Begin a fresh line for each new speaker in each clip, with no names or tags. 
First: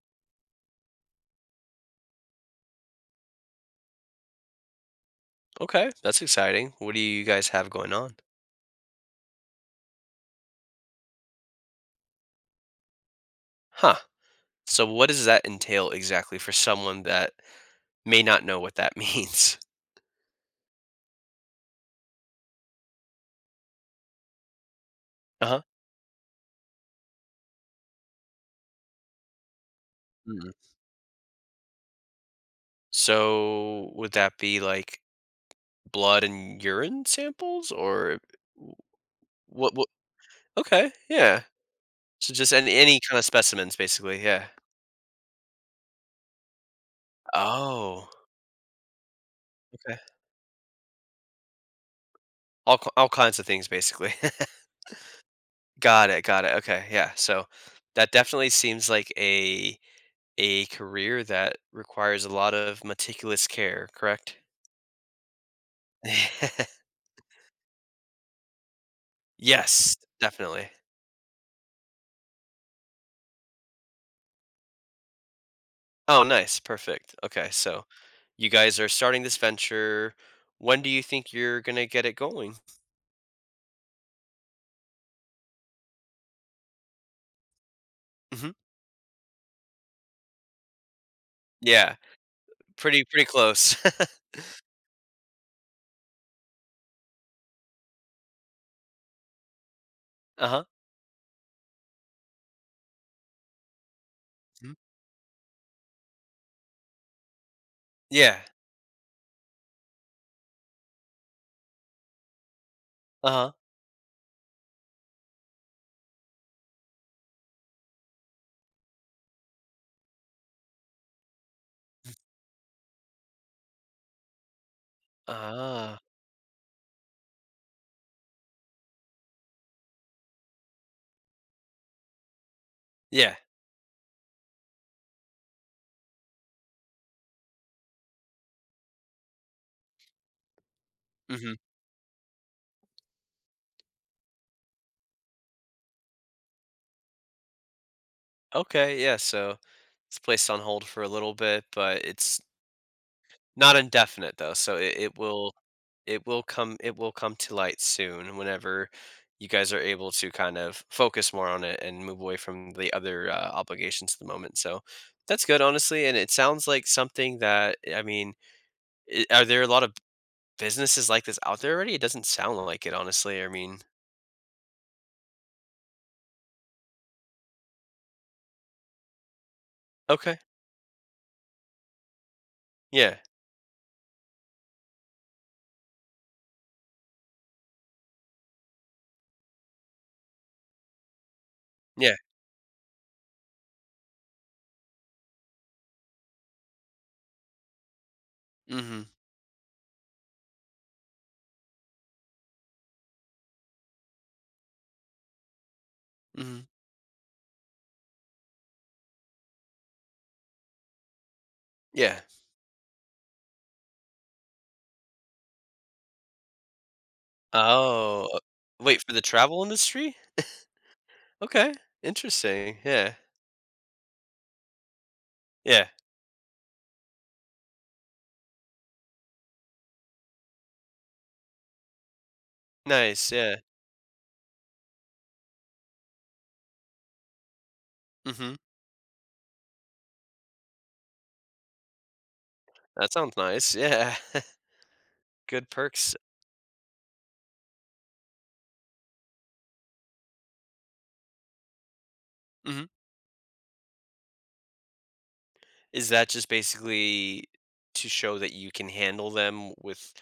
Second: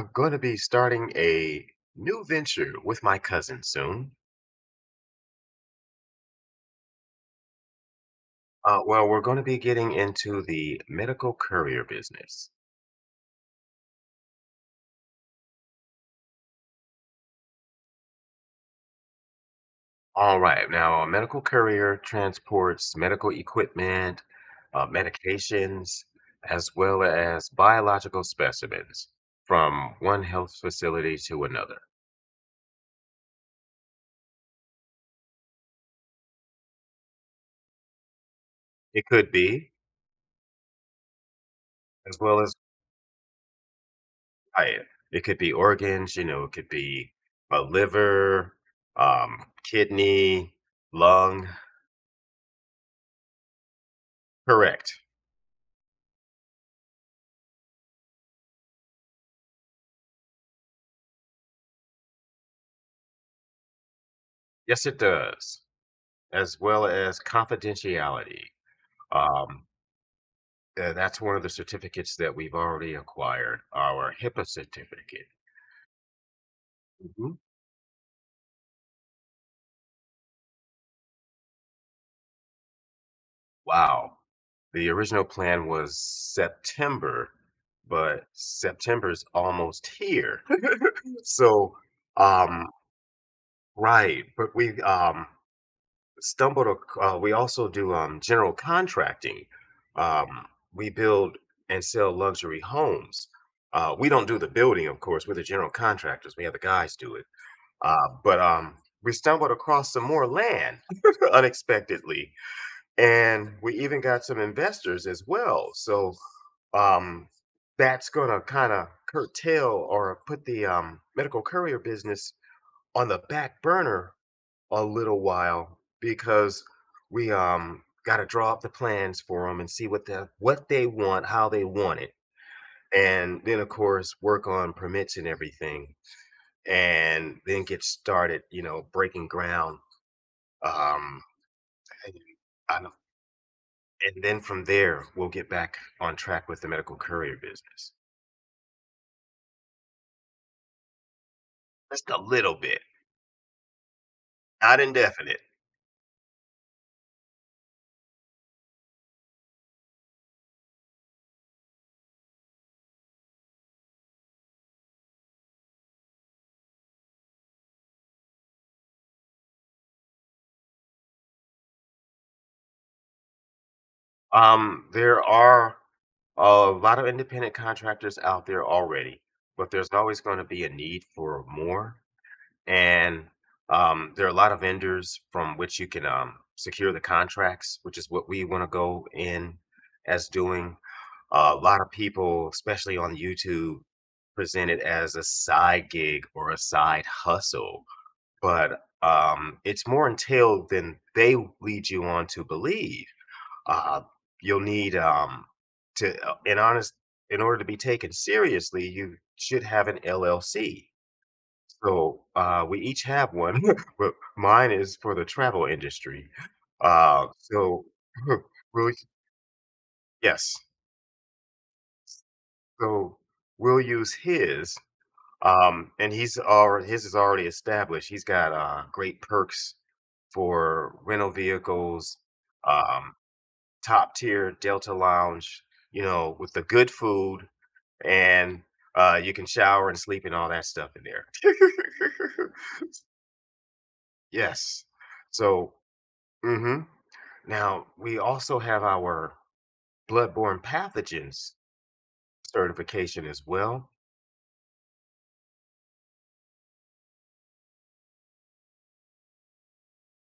I'm going to be starting a new venture with my cousin soon.
Okay, that's exciting. What do you guys have going on?
Well, we're going to be getting into the medical courier business.
Huh. So what does that entail exactly for someone that may not know what that means?
All right. Now, a medical courier transports medical equipment,
Uh-huh.
medications, as well as biological specimens from one
Mm.
health facility to another.
So would that be like blood and urine samples or w-
It could be,
what? Okay, yeah.
as
So
well
just
as
any kind of specimens basically, yeah.
diet. It could be organs, it could be a
Oh,
liver, um,
okay.
kidney, lung.
All kinds of things basically.
Correct.
Got it, got it. Okay, yeah. So that definitely seems like a career that requires a lot of meticulous care, correct?
Yes, it does, as well as confidentiality. Um,
Yes, definitely.
and that's one of the certificates that we've already acquired, our HIPAA certificate.
Oh, nice, perfect.
Mhm.
Okay, so you guys are starting this venture. When do you think you're gonna get it going?
Wow. The original plan was September, but
Mhm.
September's almost here. So,
Yeah,
um,
pretty close.
right, but we stumbled. We also do general contracting. Um,
Uh-huh.
we build and sell luxury homes. We don't do the
Mhm.
building, of course. We're the general contractors. We have the guys do it. But
Yeah.
we stumbled across some more land unexpectedly,
Uh-huh.
and we even got some investors as well. So um, that's going to kind of curtail or put the medical courier business on the back burner a little while
Ah.
because we got to draw up the plans for them and see what they want, how they want it,
Yeah.
and then of course work on permits and everything, and then get started. Breaking ground. Um,
Mhm.
and, I know- and then from there we'll get back on track with the medical courier business.
Okay, yeah, so it's placed on hold for a little bit, but
Just a
it's
little bit,
not indefinite though, so
not indefinite.
it will come to light soon whenever you guys are able to kind of focus more on it and move away from the other obligations at the moment, so that's good honestly. And it sounds like something that, I mean, are there a lot of businesses like this out there already? It doesn't sound like it honestly, I mean.
There are a lot of independent contractors out there already, but there's always
Okay.
going to be a need for more.
Yeah,
And there are a lot of vendors from which you can secure the contracts, which is what we want to go in as doing. A lot of
yeah.
people, especially on YouTube, present it as a side gig or a side hustle, but
Mm-hmm.
it's more entailed than they lead you on to believe. uh, you'll need to, in
Mm-hmm.
honest, in order to be taken seriously, you should have an LLC.
Yeah.
So we each have one, but mine is for the travel industry. So
Oh,
we'll,
wait, for the travel industry?
yes,
Okay, interesting. Yeah.
so we'll use his,
Yeah,
and he's already his is already established. He's got great perks for rental vehicles, um,
nice. Yeah.
top tier Delta Lounge, with the good food
Mm-hmm.
and you can shower and sleep and all that stuff in there.
That sounds nice, yeah.
Yes.
Good
So
perks.
hmm now we also have our bloodborne pathogens
Mhm.
certification as well.
Is that just basically to show that you can handle them with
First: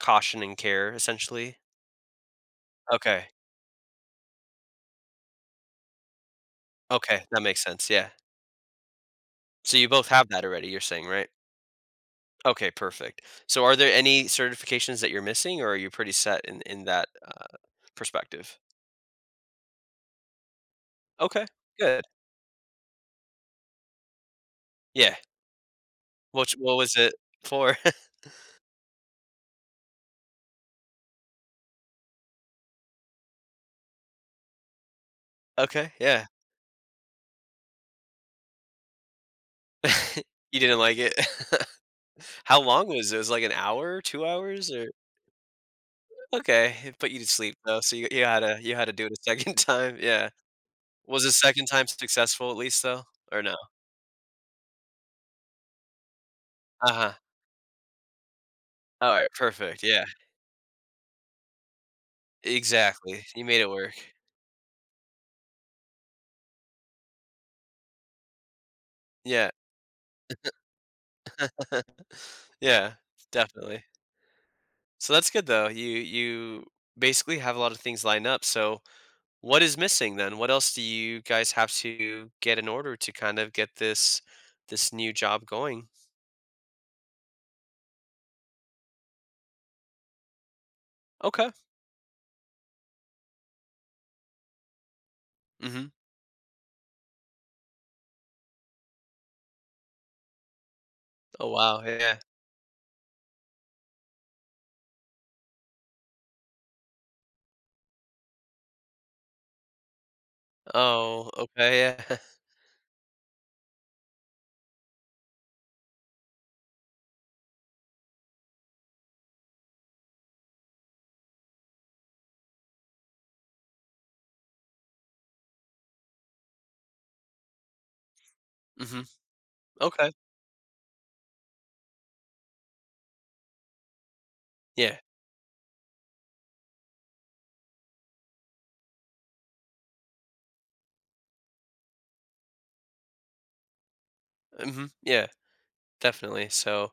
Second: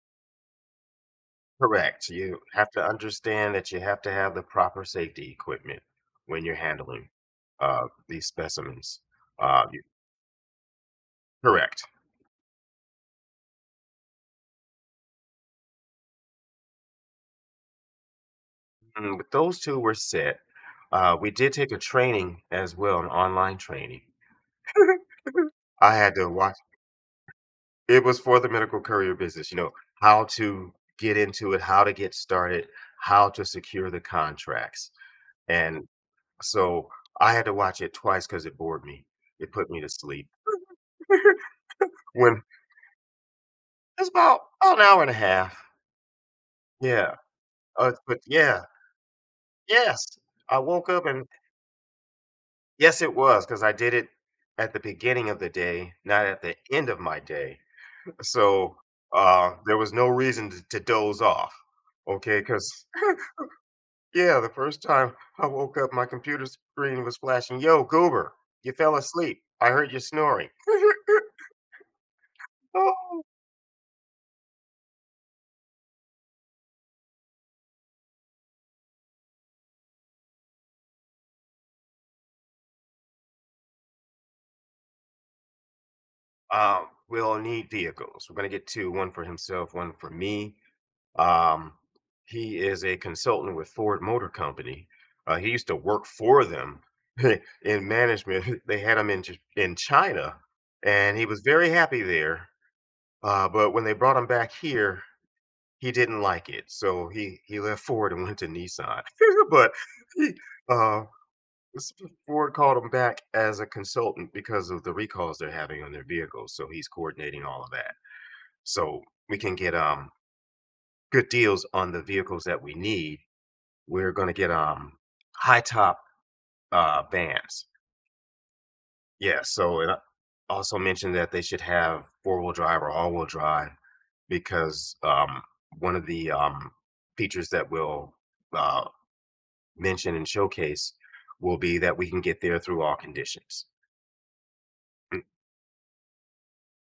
caution and care, essentially?
Correct. You have to
Okay.
understand that you have to have the proper safety equipment when you're handling
Okay, that makes
uh,
sense, yeah.
these specimens. Uh,
So
you-
you both have that already, you're saying, right?
Correct.
Okay, perfect. So are there any certifications that you're missing, or are you pretty set in that, perspective?
But those two were set. We
Okay,
did take a
good.
training as well, an online training.
Yeah.
I had to
Which
watch.
What was it for?
It was for the medical courier business, how to get into it, how to get started, how to secure the contracts. And
Okay, yeah.
so I had to watch it twice because it bored me. It put me to sleep.
You didn't like it?
when
How long was it? It was it like an hour,
It's
2
about,
hours,
about an
or.
hour and a half.
Okay, it put
Yeah.
you to sleep though, so you
But
you had to
yeah,
you had to do it a second time,
yes.
yeah.
I woke up
Was
and
the second time successful at least though,
yes, it
or
was
no?
because I did it at the beginning of the day, not at the end of
Uh-huh.
my day. So
Alright,
there
perfect,
was
yeah.
no reason to doze off. Okay. Because,
Exactly, you made it work.
yeah, the first time I woke up, my computer screen was flashing, "Yo, Goober, you fell asleep.
Yeah.
I heard you snoring."
Yeah,
Oh,
definitely. So that's good though, you basically have a lot of things lined up, so what is missing then? What else do you guys have to get in order to kind of get this new job going?
we'll need vehicles. We're gonna get two, one for himself, one for me.
Okay.
Um, he is a consultant with Ford Motor Company. He used to
Mhm.
work for them in management. They had him in in China, and he was
Oh,
very
wow,
happy
yeah.
there. But when they brought him back here, he didn't like it, so he left Ford and went to Nissan. But he, uh,
Oh,
s-
okay, yeah.
Ford called him back as a consultant because of the recalls they're having on their vehicles, so he's coordinating all of that. So we can get good deals on the vehicles that we need. We're gonna get high top vans.
Mhm.
Yeah, so, and I
Okay.
also mentioned that they should have four-wheel drive or all wheel drive because
Yeah.
one of the features that will uh mention and showcase will be that we can get there through all conditions.
Mhm.
Mm,
Yeah, definitely. So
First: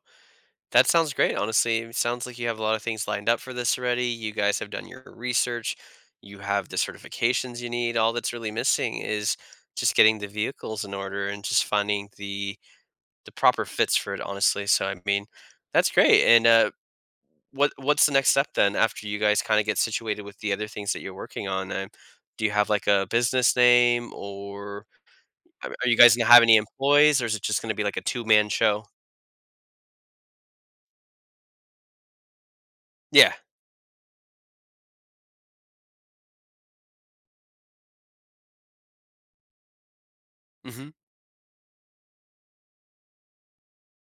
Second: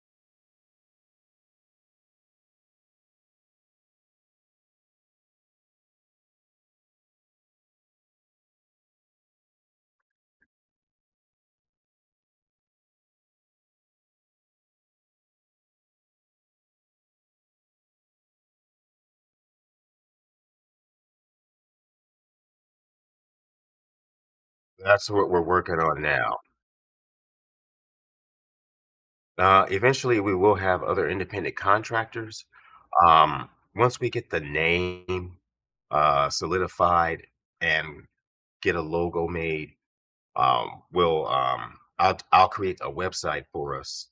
that sounds great, honestly. It sounds like you have a lot of things lined up for this already. You guys have done your research. You have the certifications you need. All that's really missing is just getting the vehicles in order and just finding the proper fits for it, honestly. So I mean, that's great. And what's the next step then after you guys kind of get situated with the other things that you're working on? Do you have like a business name, or
That's what we're
are
working
are you
on
guys gonna
now.
have any employees, or is it just gonna be like a two-man show?
Eventually, we will have other independent contractors.
Yeah.
Um, Once we get the name solidified and get a logo made,
Mhm.
we'll I'll create a website for us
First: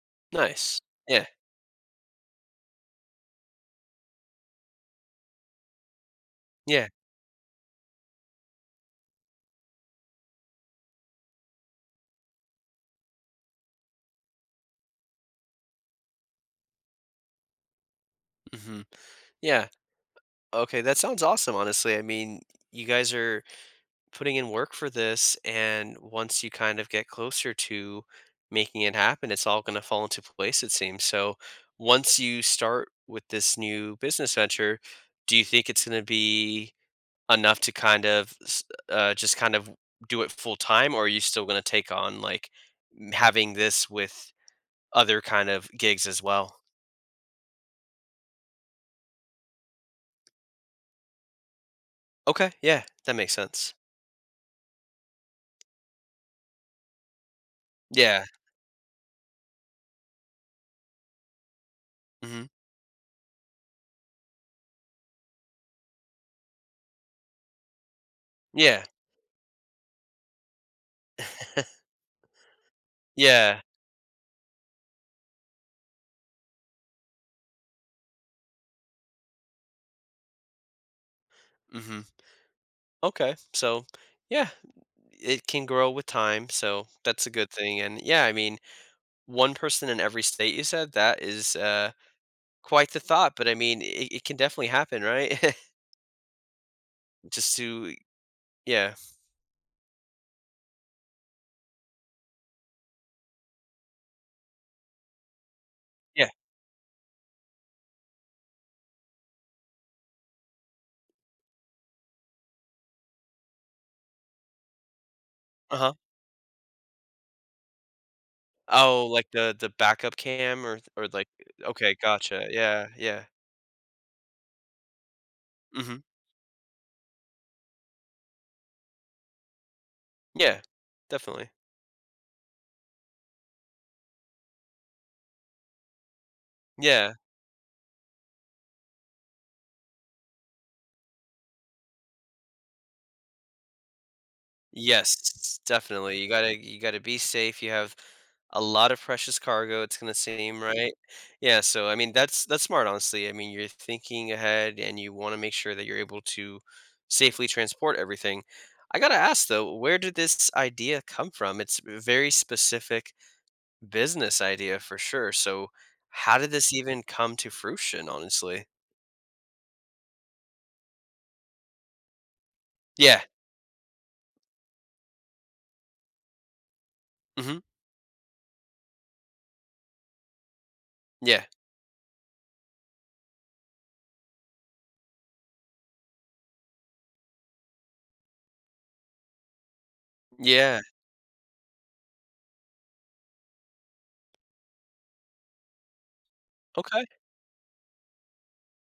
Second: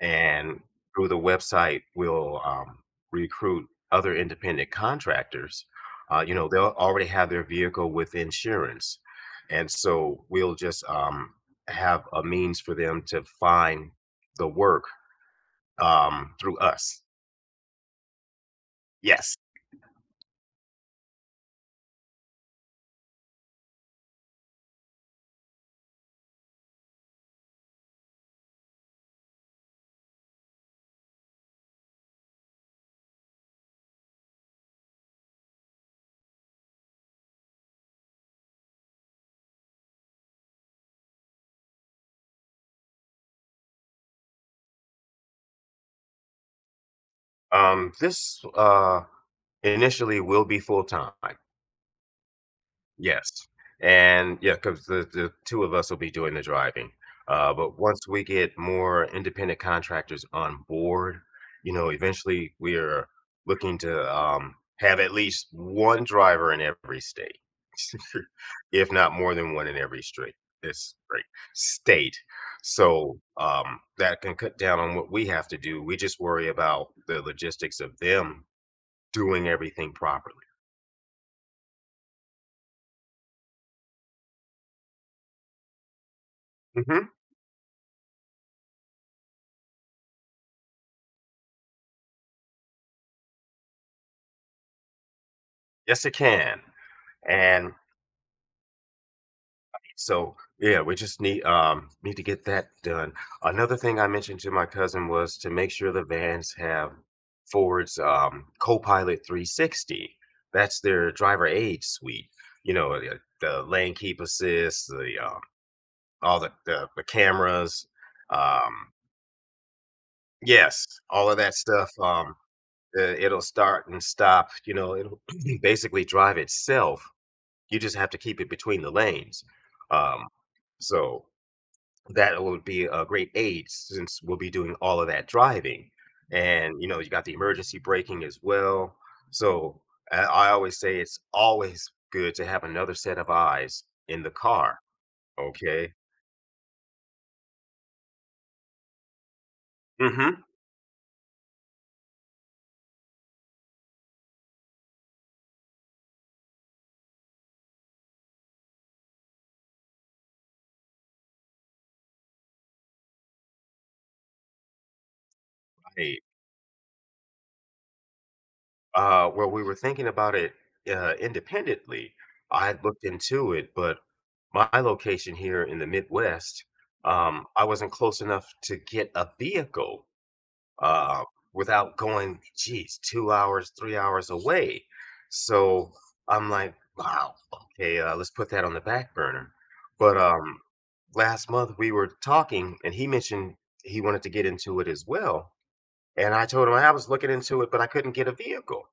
and
Nice.
through the
Yeah.
website, we'll recruit other independent contractors. They'll
Yeah.
already have their vehicle with insurance, and so we'll just have a means for them to find the work through us.
Mhm.
Yes,
Yeah. Okay, that sounds awesome, honestly. I mean, you guys are putting in work for this, and once you kind of get closer to making it happen, it's all gonna fall into place, it seems. So, once you start with this new business venture, do you think it's gonna be enough to kind of s just kind of do it full time, or are you still gonna take on, like, m having this with other kind of gigs as well?
this initially will be full time.
Okay, yeah, that
Yes,
makes sense.
and yeah, because the two of us will be doing the driving, but once we
Yeah,
get more independent contractors on board,
mhm.
eventually we are looking to, have at least one driver in every state,
Yeah,
if not more than one in every straight this great state, so,
yeah,
that can cut down on what we have to do, we just worry about the logistics of them doing everything properly.
mhm. Okay, so, yeah, it can grow with time, so
Mhm,
that's a good thing. And, yeah, I mean, one person in every state, you said? That is, quite the thought, but, I mean, it can definitely happen, right?
yes, it can,
Just
and
to. Yeah,
so yeah, we just need to get that done. Another thing I mentioned to my cousin was to make sure the
yeah,
vans have Ford's Copilot 360. That's their driver aid suite. The lane keep assist, the
uh-huh.
all the cameras. Um
Oh, like the backup cam
yes,
or, like,
all of that stuff.
okay, gotcha, yeah, yeah.
It'll start and stop, it'll
Mhm,
basically drive itself. You just have to keep it between the lanes. Um
yeah,
so
definitely.
that will be a great aid since we'll be doing all of that driving. And you
Yeah.
got the emergency braking as well. So I always say it's always good to have another set of eyes in the car.
Yes,
Okay.
definitely. You gotta be safe. You have a lot of precious cargo, it's gonna
Mm-hmm.
seem, right? Yeah, so I mean that's smart honestly. I mean, you're thinking ahead and you wanna make sure that you're able to safely transport everything. I gotta ask though, where did this idea come from? It's a very specific business idea for sure. So
Right.
how did this even come to fruition, honestly?
Well, we were thinking about it independently. I had looked
Yeah.
into it, but my location here in the Midwest,
Mhm.
I wasn't close enough to get a vehicle uh,
Yeah.
without going, geez, 2 hours, 3 hours away. So I'm like, wow, okay, let's put that on the back burner. But
Yeah.
last month we were talking, and he mentioned he wanted to get into it as well. And I told him I
Okay.
was looking into it, but I couldn't get a vehicle.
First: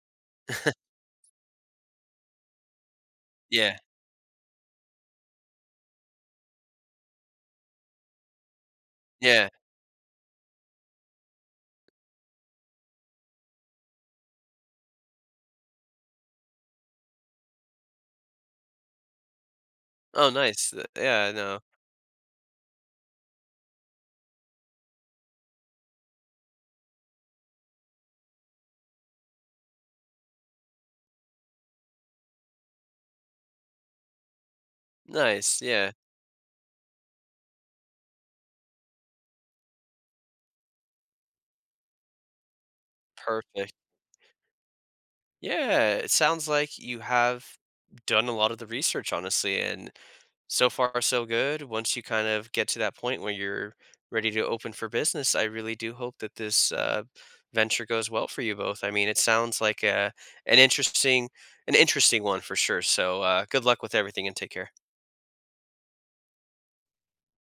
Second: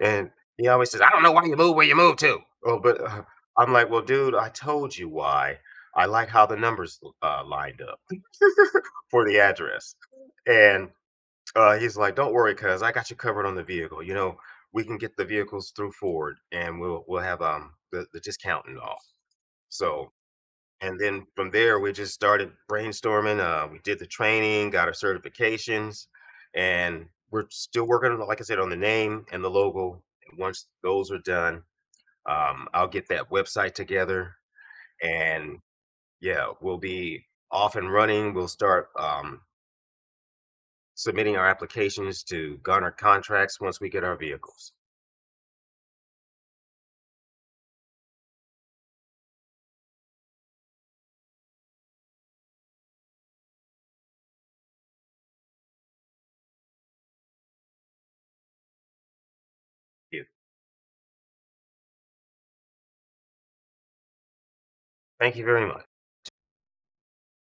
And he always says, I don't know why you move where you move to. Oh, but I'm
Yeah.
like, well, dude, I told you why. I like how the numbers lined up for the
Yeah.
address. And he's like, "Don't worry, cuz I got you covered on the vehicle. We can get the vehicles through Ford, and we'll have the discount and all." So,
Oh, nice.
and then
Yeah,
from
no.
there, we just started brainstorming. We did the training, got our certifications, and we're still working on, like I said, on the name and the logo. And once those are done, I'll get that website together, and
Nice, yeah.
yeah, we'll be off and running. We'll start submitting our applications to garner contracts
Perfect.
once we get our vehicles.
Yeah, it sounds like you have done a lot of the research, honestly, and so far so good. Once you kind of get to that point where you're ready to open for business, I really do hope that this venture goes well for you both. I mean, it sounds like
Thank you.
an interesting one for sure. So, good luck with everything and take care.
Thank you very much.